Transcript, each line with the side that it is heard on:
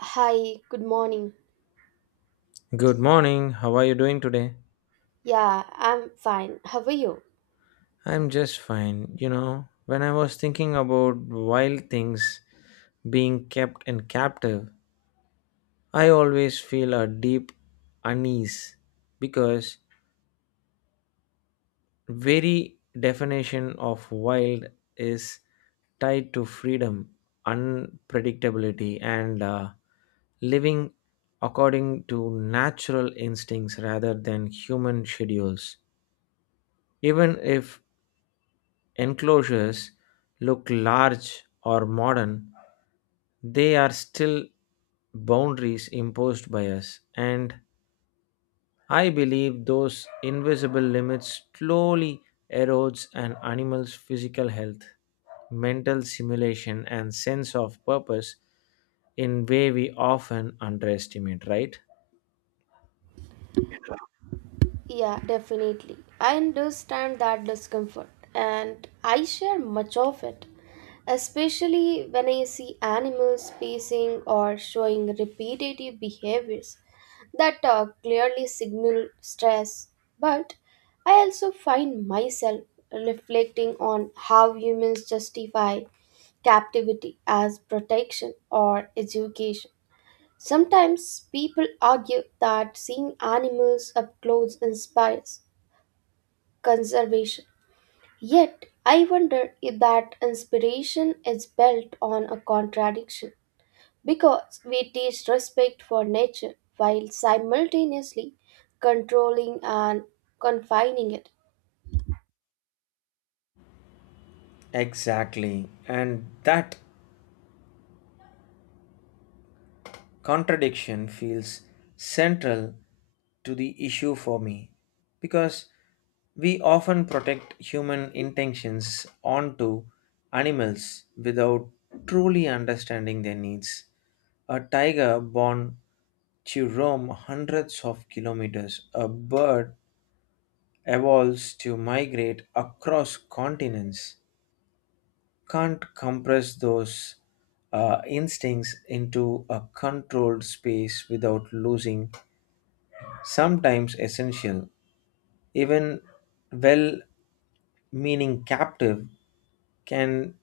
right: Hi, good morning.
left: Good morning. How are you doing today?
right: Yeah, I'm fine. How are you?
left: I'm just fine. You know, when I was thinking about wild things being kept and captive, I always feel a deep unease because very definition of wild is tied to freedom, unpredictability and living according to natural instincts rather than human schedules. Even if enclosures look large or modern, they are still boundaries imposed by us. And I believe those invisible limits slowly erodes an animal's physical health, mental simulation, and sense of purpose in way we often underestimate, right?
right: Yeah, definitely. I understand that discomfort and I share much of it, especially when I see animals pacing or showing repetitive behaviors that clearly signal stress. But I also find myself reflecting on how humans justify captivity as protection or education. Sometimes people argue that seeing animals up close inspires conservation. Yet, I wonder if that inspiration is built on a contradiction because we teach respect for nature while simultaneously controlling and confining it.
left: Exactly. And that contradiction feels central to the issue for me because we often protect human intentions onto animals without truly understanding their needs. A tiger born to roam hundreds of kilometers, a bird evolves to migrate across continents, can't compress those instincts into a controlled space without losing sometimes essential, even well meaning captive can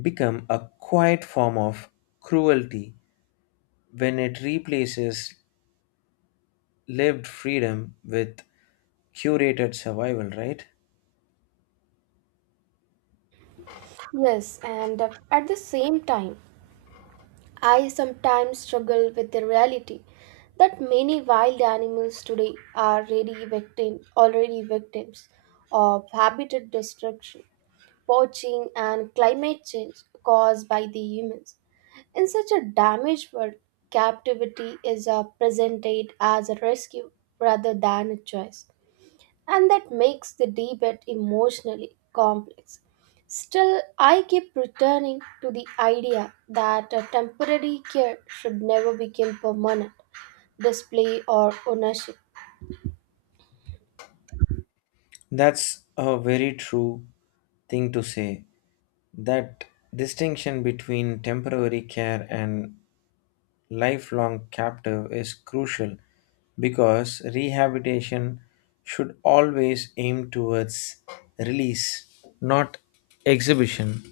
left: become a quiet form of cruelty when it replaces lived freedom with curated survival, right?
right: Yes, and at the same time, I sometimes struggle with the reality that many wild animals today are already victims of habitat destruction, poaching, and climate change caused by the humans. In such a damaged world, captivity is presented as a rescue rather than a choice, and that makes the debate emotionally complex. Still, I keep returning to the idea that a temporary care should never become permanent display or ownership.
left: That's a very true thing to say that distinction between temporary care and lifelong captive is crucial because rehabilitation should always aim towards release, not exhibition.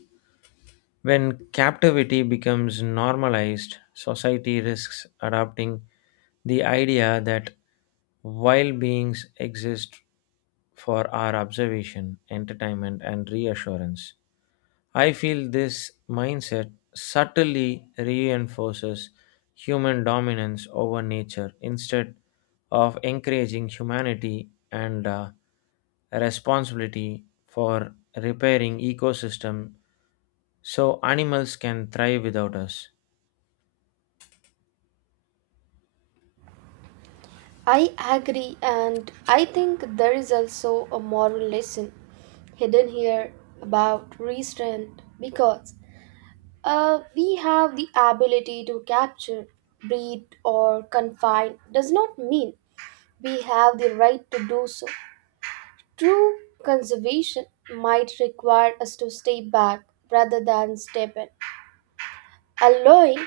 left: When captivity becomes normalized, society risks adopting the idea that wild beings exist for our observation, entertainment, and reassurance. I feel this mindset subtly reinforces human dominance over nature instead of encouraging humanity and responsibility for repairing ecosystem so animals can thrive without us.
right: I agree, and I think there is also a moral lesson hidden here about restraint because we have the ability to capture, breed, or confine does not mean we have the right to do so. True conservation might require us to stay back rather than step in, allowing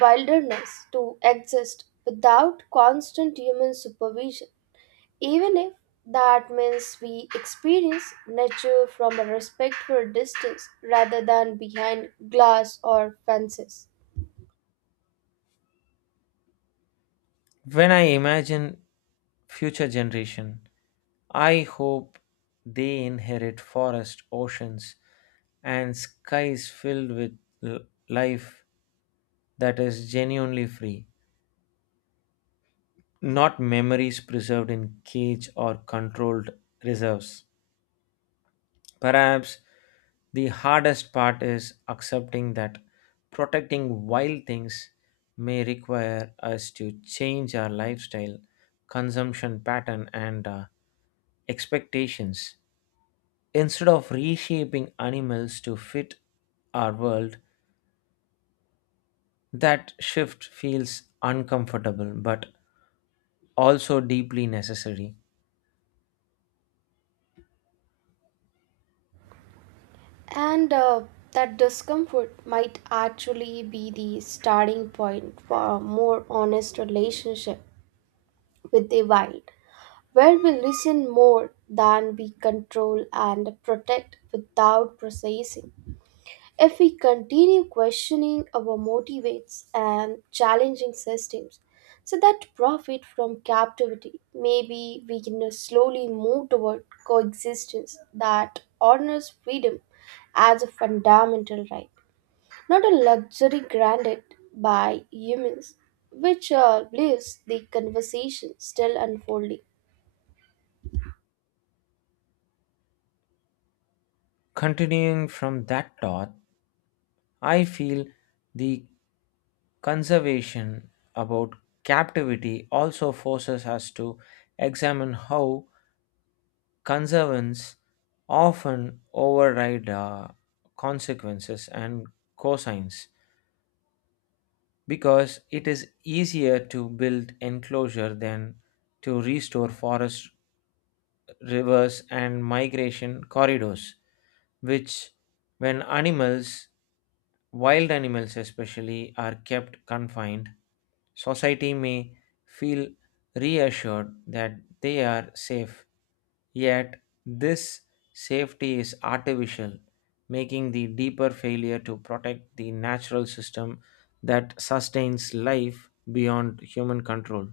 right: wilderness to exist without constant human supervision, even if that means we experience nature from a respectful distance rather than behind glass or fences.
left: When I imagine future generation, I hope they inherit forest, oceans, and skies filled with l- life that is genuinely free, not memories preserved in cage or controlled reserves. Perhaps the hardest part is accepting that protecting wild things may require us to change our lifestyle, consumption pattern, and expectations. Instead of reshaping animals to fit our world, that shift feels uncomfortable but also deeply necessary.
right: And That discomfort might actually be the starting point for a more honest relationship with the wild, where we listen more than we control and protect without processing. If we continue questioning our motivates and challenging systems, so that profit from captivity, maybe we can slowly move toward coexistence that honors freedom as a fundamental right, not a luxury granted by humans, which leaves the conversation still unfolding.
left: Continuing from that thought, I feel the conservation about captivity also forces us to examine how conservance often override consequences and cosines because it is easier to build enclosure than to restore forest rivers, and migration corridors, which, when animals, wild animals especially, are kept confined, society may feel reassured that they are safe. Yet, this safety is artificial, making the deeper failure to protect the natural system that sustains life beyond human control.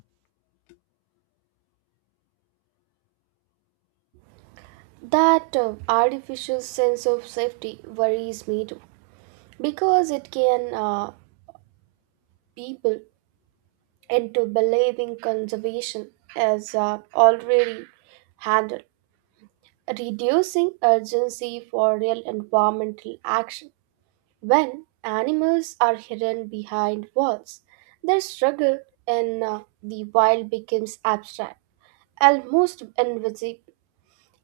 right: That artificial sense of safety worries me too, because it can people into believing conservation is already handled, reducing urgency for real environmental action. When animals are hidden behind walls, their struggle in the wild becomes abstract, almost invisible.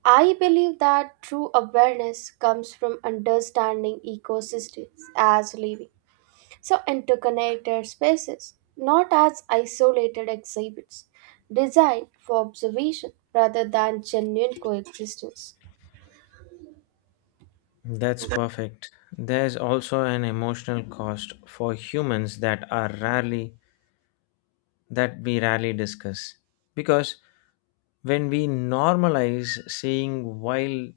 right: I believe that true awareness comes from understanding ecosystems as living, so interconnected spaces, not as isolated exhibits, designed for observation rather than genuine coexistence.
left: That's perfect. There's also an emotional cost for humans that we rarely discuss. Because when we normalize seeing wild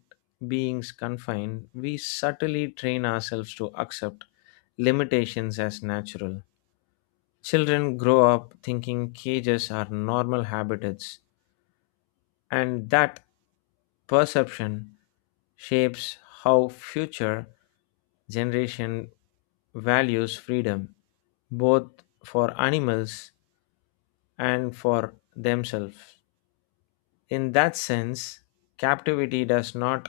left: beings confined, we subtly train ourselves to accept limitations as natural. Children grow up thinking cages are normal habitats, and that perception shapes how future generation values freedom, both for animals and for themselves. In that sense, captivity does not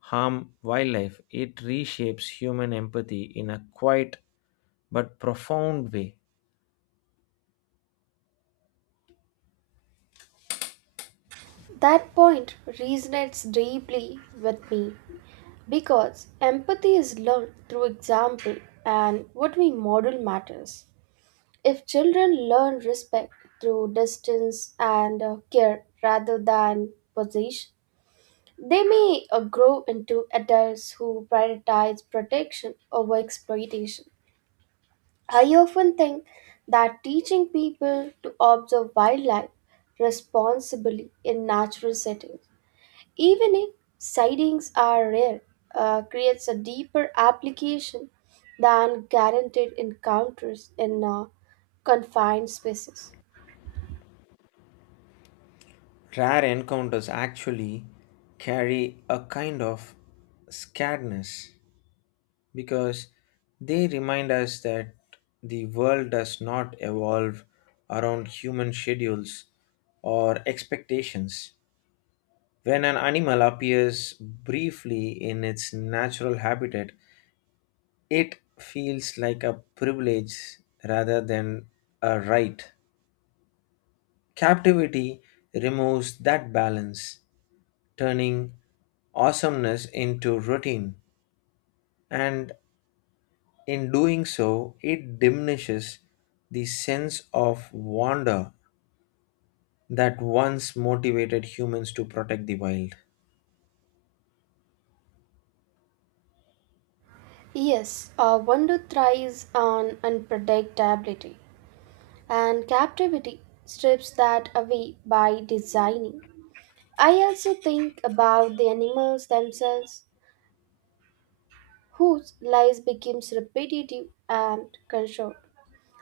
left: harm wildlife, it reshapes human empathy in a quiet but profound way.
right: That point resonates deeply with me because empathy is learned through example and what we model matters. If children learn respect through distance and care rather than possession, they may grow into adults who prioritize protection over exploitation. I often think that teaching people to observe wildlife responsibly in natural settings, even if sightings are rare, creates a deeper application than guaranteed encounters in confined spaces.
left: Rare encounters actually carry a kind of scaredness because they remind us that the world does not evolve around human schedules or expectations. When an animal appears briefly in its natural habitat, it feels like a privilege rather than a right. Captivity removes that balance, turning awesomeness into routine. And in doing so, it diminishes the sense of wonder that once motivated humans to protect the wild.
right: Yes, wonder thrives on unpredictability, and captivity strips that away by designing. I also think about the animals themselves, whose lives becomes repetitive and controlled,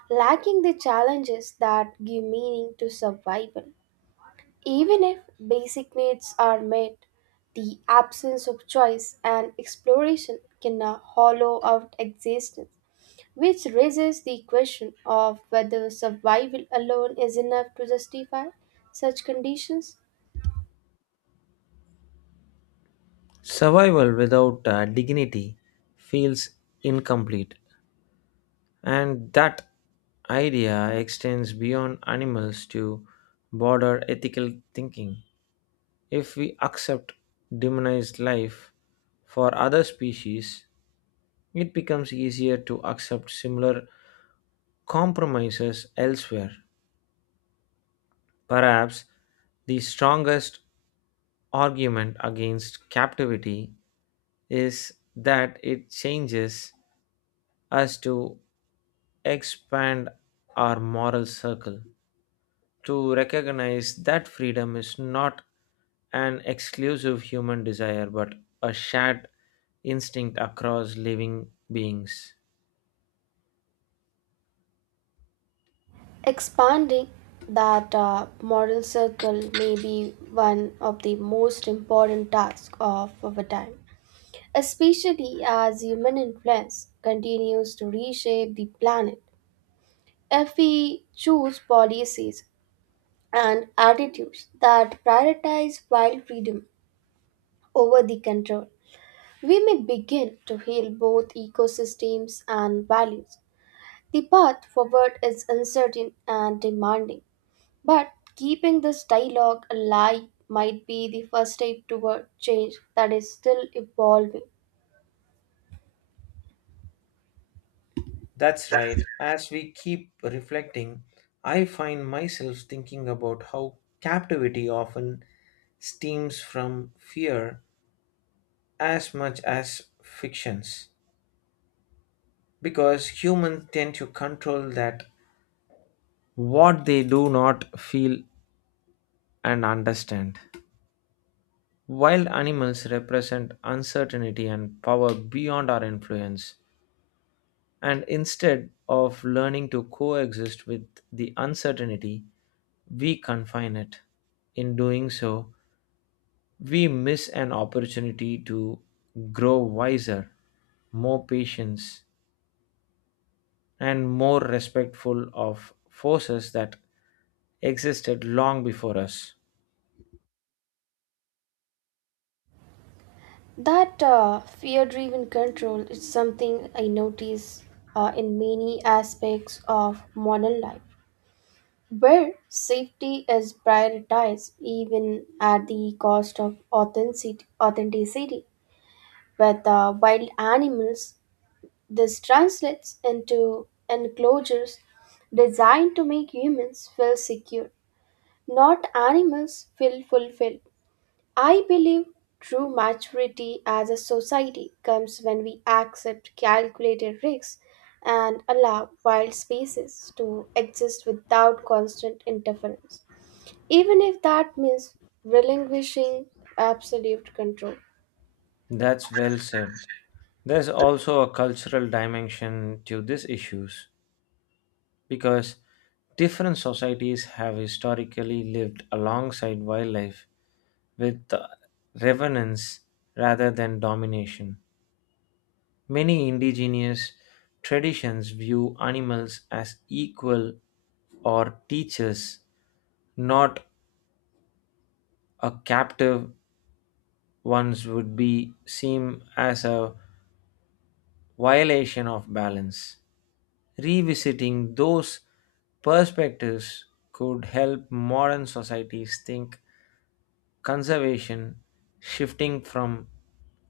right: lacking the challenges that give meaning to survival. Even if basic needs are met, the absence of choice and exploration can hollow out existence, which raises the question of whether survival alone is enough to justify such conditions.
left: Survival without dignity feels incomplete, and that idea extends beyond animals to broader ethical thinking. If we accept demonized life for other species, it becomes easier to accept similar compromises elsewhere. Perhaps the strongest argument against captivity is that it changes us to expand our moral circle, to recognize that freedom is not an exclusive human desire but a shared instinct across living beings.
right: Expanding that moral circle may be one of the most important tasks of our time, especially as human influence continues to reshape the planet. If we choose policies and attitudes that prioritize wild freedom over the control, we may begin to heal both ecosystems and values. The path forward is uncertain and demanding, but keeping this dialogue alive might be the first step toward change that is still evolving.
left: That's right. As we keep reflecting, I find myself thinking about how captivity often stems from fear as much as fictions. Because humans tend to control that what they do not feel and understand. While animals represent uncertainty and power beyond our influence, and instead of learning to coexist with the uncertainty, we confine it. In doing so, we miss an opportunity to grow wiser, more patience, and more respectful of forces that existed long before us.
right: That fear driven control is something I notice in many aspects of modern life, where safety is prioritized even at the cost of authenticity. With wild animals, this translates into enclosures designed to make humans feel secure, not animals feel fulfilled. I believe true maturity as a society comes when we accept calculated risks and allow wild species to exist without constant interference, even if that means relinquishing absolute control.
left: That's well said. There's also a cultural dimension to these issues because different societies have historically lived alongside wildlife with reverence rather than domination. Many indigenous traditions view animals as equal or teachers, not a captive ones would be seen as a violation of balance. Revisiting those perspectives could help modern societies think conservation shifting from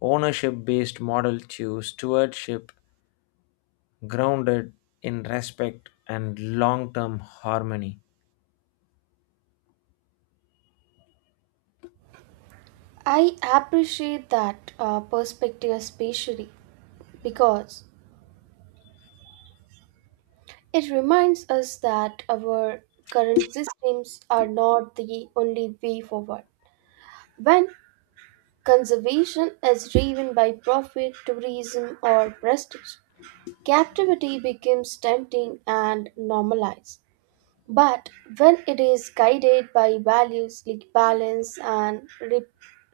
left: ownership based model to stewardship grounded in respect and long term harmony.
right: I appreciate that perspective especially because it reminds us that our current systems are not the only way forward. When conservation is driven by profit, tourism, or prestige, captivity becomes tempting and normalized. But when it is guided by values like balance and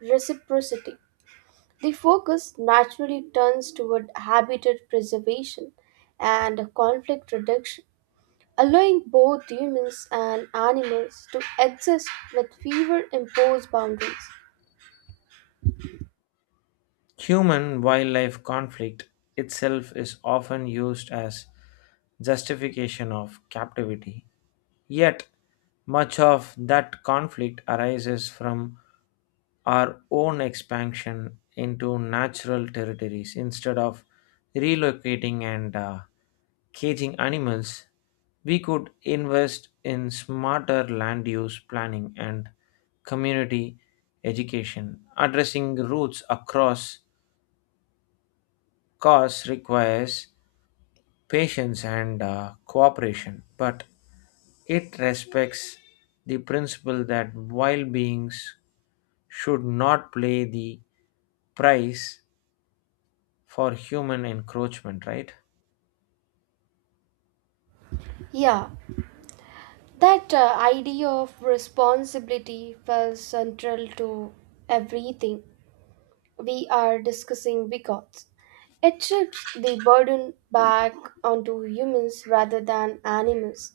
right: reciprocity, the focus naturally turns toward habitat preservation and conflict reduction, allowing both humans and animals to exist with fewer imposed boundaries.
left: Human wildlife conflict itself is often used as justification of captivity. Yet, much of that conflict arises from our own expansion into natural territories instead of relocating and caging animals we could invest in smarter land use planning and community education addressing roots across costs requires patience and cooperation, but it respects the principle that wild beings should not play the price for human encroachment, right?
right: Yeah, that idea of responsibility felt central to everything we are discussing because it shifts the burden back onto humans rather than animals.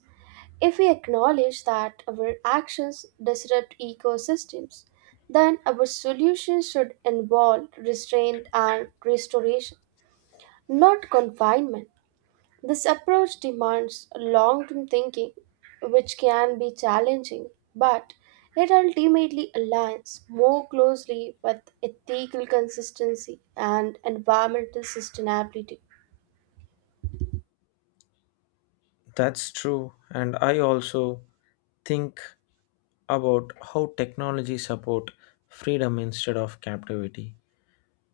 right: If we acknowledge that our actions disrupt ecosystems, then our solutions should involve restraint and restoration, not confinement. This approach demands long term thinking, which can be challenging, but it ultimately aligns more closely with ethical consistency and environmental sustainability.
left: That's true. And I also think about how technology support freedom instead of captivity.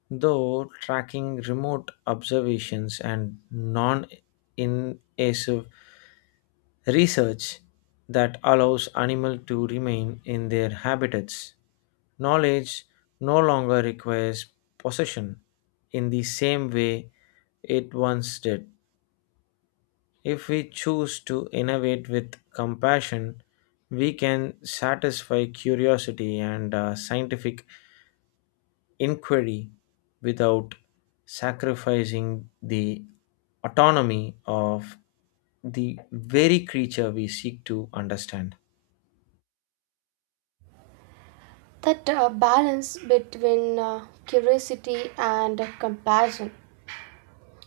left: Though tracking remote observations and non invasive research that allows animals to remain in their habitats. Knowledge no longer requires possession in the same way it once did. If we choose to innovate with compassion, we can satisfy curiosity and scientific inquiry without sacrificing the autonomy of the very creature we seek to understand.
right: That balance between curiosity and compassion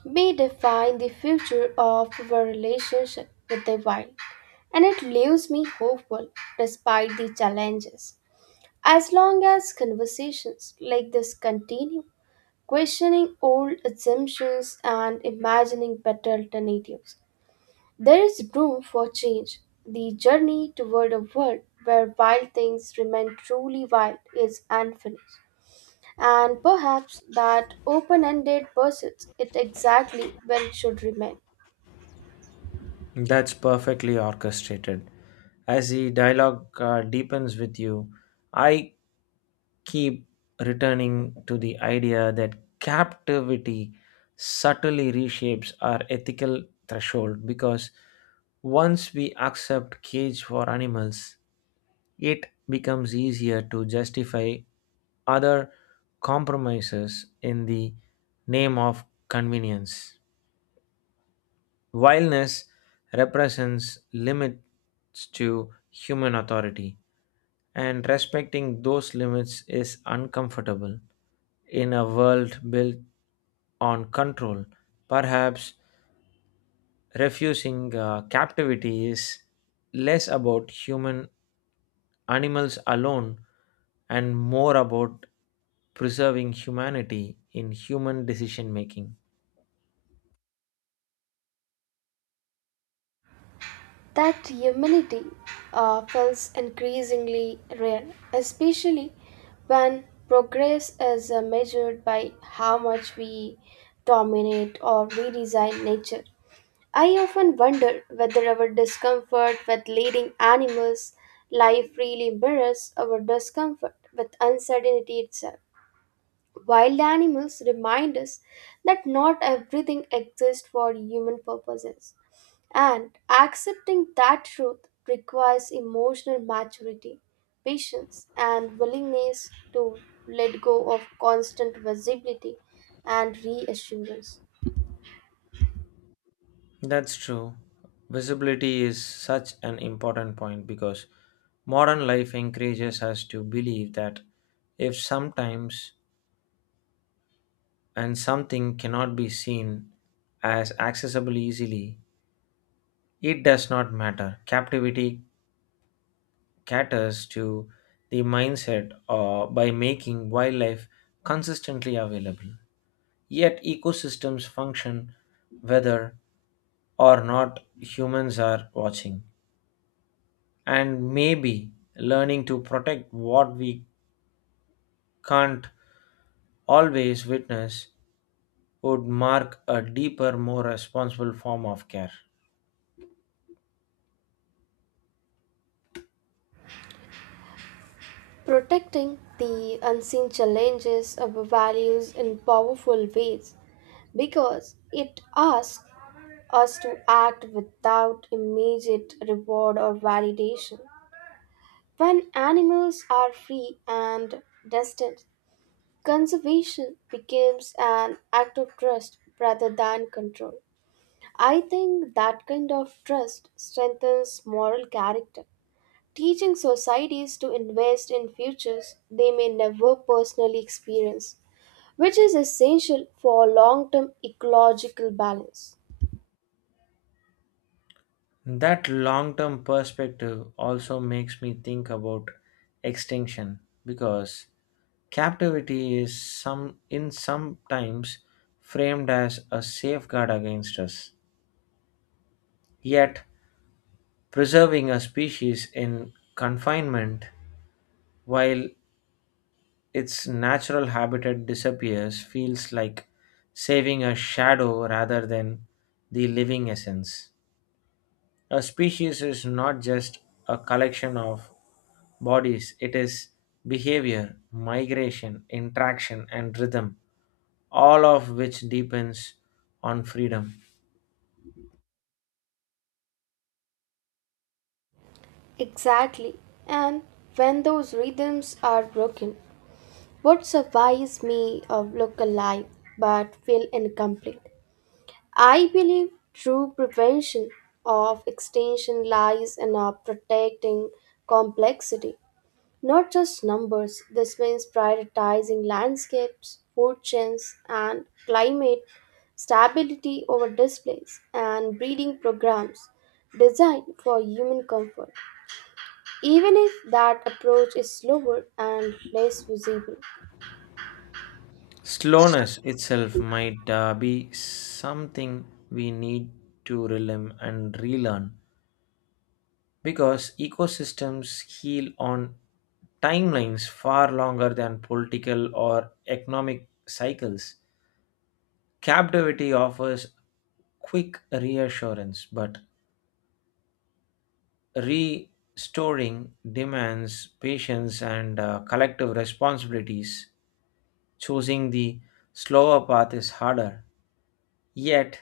right: may define the future of our relationship with the wild, and it leaves me hopeful despite the challenges. As long as conversations like this continue, questioning old assumptions and imagining better alternatives, there is room for change. The journey toward a world where wild things remain truly wild is unfinished. And perhaps that open ended pursuit it exactly where it should remain.
left: That's perfectly orchestrated. As the dialogue deepens with you, I keep returning to the idea that captivity subtly reshapes our ethical threshold because once we accept cage for animals, it becomes easier to justify other compromises in the name of convenience. Vileness represents limits to human authority, and respecting those limits is uncomfortable in a world built on control. Perhaps refusing captivity is less about human animals alone and more about preserving humanity in human decision making.
right: That humility feels increasingly rare, especially when progress is measured by how much we dominate or redesign nature. I often wonder whether our discomfort with leading animals' life really mirrors our discomfort with uncertainty itself. Wild animals remind us that not everything exists for human purposes, and accepting that truth requires emotional maturity, patience, and willingness to let go of constant visibility and reassurance.
left: That's true. Visibility is such an important point because modern life encourages us to believe that if sometimes and something cannot be seen as accessible easily, it does not matter. Captivity caters to the mindset by making wildlife consistently available. Yet ecosystems function whether or not humans are watching and maybe learning to protect what we can't always witness would mark a deeper, more responsible form of care.
right: Protecting the unseen challenges of values in powerful ways because it asks us to act without immediate reward or validation. When animals are free and distant, conservation becomes an act of trust rather than control. I think that kind of trust strengthens moral character, teaching societies to invest in futures they may never personally experience, which is essential for long term ecological balance.
left: That long term perspective also makes me think about extinction because captivity is sometimes framed as a safeguard against us. Yet preserving a species in confinement while its natural habitat disappears feels like saving a shadow rather than the living essence. A species is not just a collection of bodies, it is behavior, migration, interaction, and rhythm, all of which depends on freedom.
right: Exactly. And when those rhythms are broken, what survives me of look alive but feel incomplete. I believe true prevention of extinction lies in our protecting complexity, not just numbers. This means prioritizing landscapes, food chains, and climate stability over displays and breeding programs designed for human comfort even if that approach is slower and less visible.
left: Slowness itself might be something we need to relearn and relearn because ecosystems heal on timelines far longer than political or economic cycles. Captivity offers quick reassurance, but restoring demands patience and collective responsibilities. Choosing the slower path is harder, yet,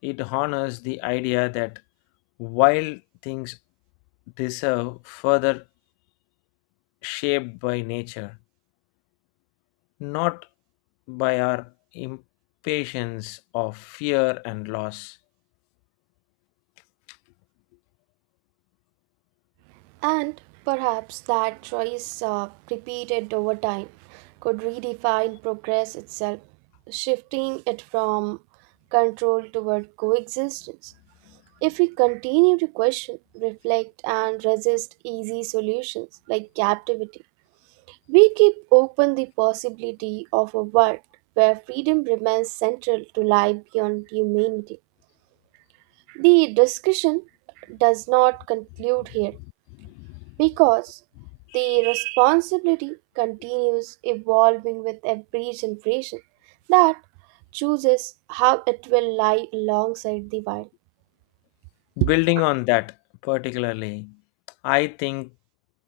left: it honors the idea that wild things deserve further shaped by nature, not by our impatience of fear and loss.
right: And perhaps that choice, repeated over time, could redefine progress itself, shifting it from control toward coexistence. If we continue to question, reflect, and resist easy solutions like captivity, we keep open the possibility of a world where freedom remains central to life beyond humanity. The discussion does not conclude here because the responsibility continues evolving with every generation that chooses how it will lie alongside the wild.
left: Building on that, particularly, I think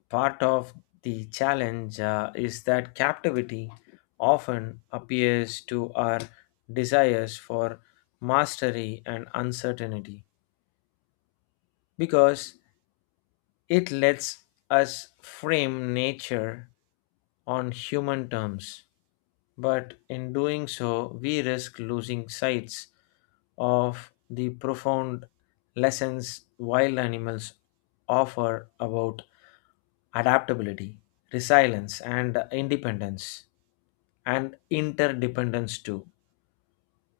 left: part of the challenge is that captivity often appears to our desires for mastery and uncertainty because it lets us frame nature on human terms, but in doing so, we risk losing sight of the profound lessons wild animals offer about adaptability, resilience, and independence, and interdependence too.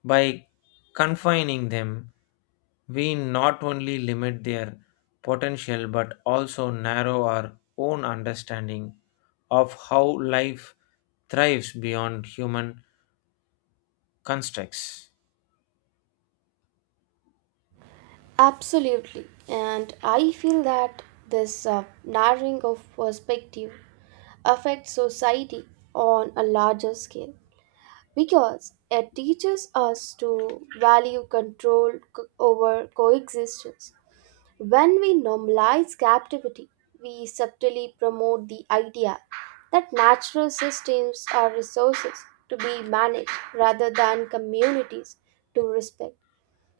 left: By confining them, we not only limit their potential but also narrow our own understanding of how life thrives beyond human constructs.
right: Absolutely, and I feel that this narrowing of perspective affects society on a larger scale because it teaches us to value over coexistence. When we normalize captivity, we subtly promote the idea that natural systems are resources to be managed rather than communities to respect.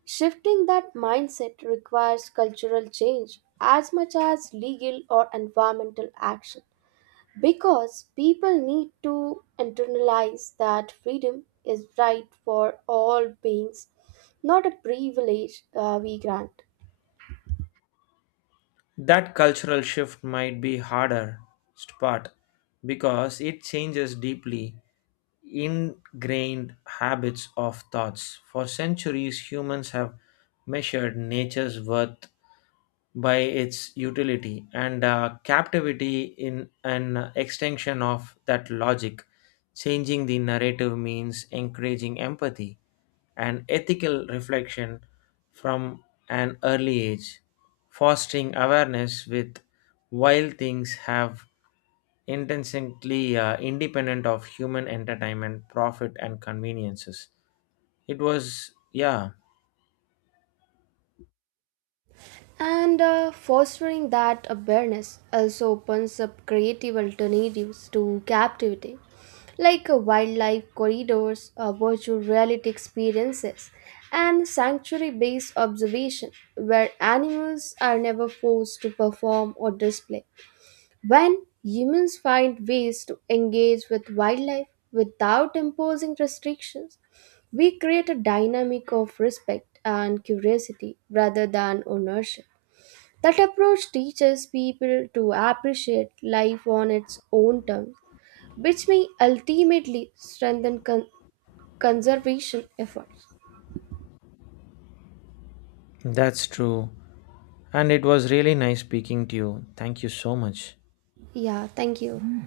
right: Shifting that mindset requires cultural change as much as legal or environmental action because people need to internalize that freedom is right for all beings, not a privilege we grant.
left: That cultural shift might be harder part because it changes deeply ingrained habits of thoughts. For centuries, humans have measured nature's worth by its utility and captivity in an extension of that logic changing the narrative means encouraging empathy and ethical reflection from an early age fostering awareness with while things have intensely independent of human entertainment profit and conveniences it was yeah
right: And Fostering that awareness also opens up creative alternatives to captivity, like wildlife corridors, virtual reality experiences, and sanctuary based observation, where animals are never forced to perform or display. When humans find ways to engage with wildlife without imposing restrictions, we create a dynamic of respect and curiosity rather than ownership. That approach teaches people to appreciate life on its own terms, which may ultimately strengthen conservation efforts.
left: that's true and it was really nice speaking to you thank you so much
right: Yeah, thank you.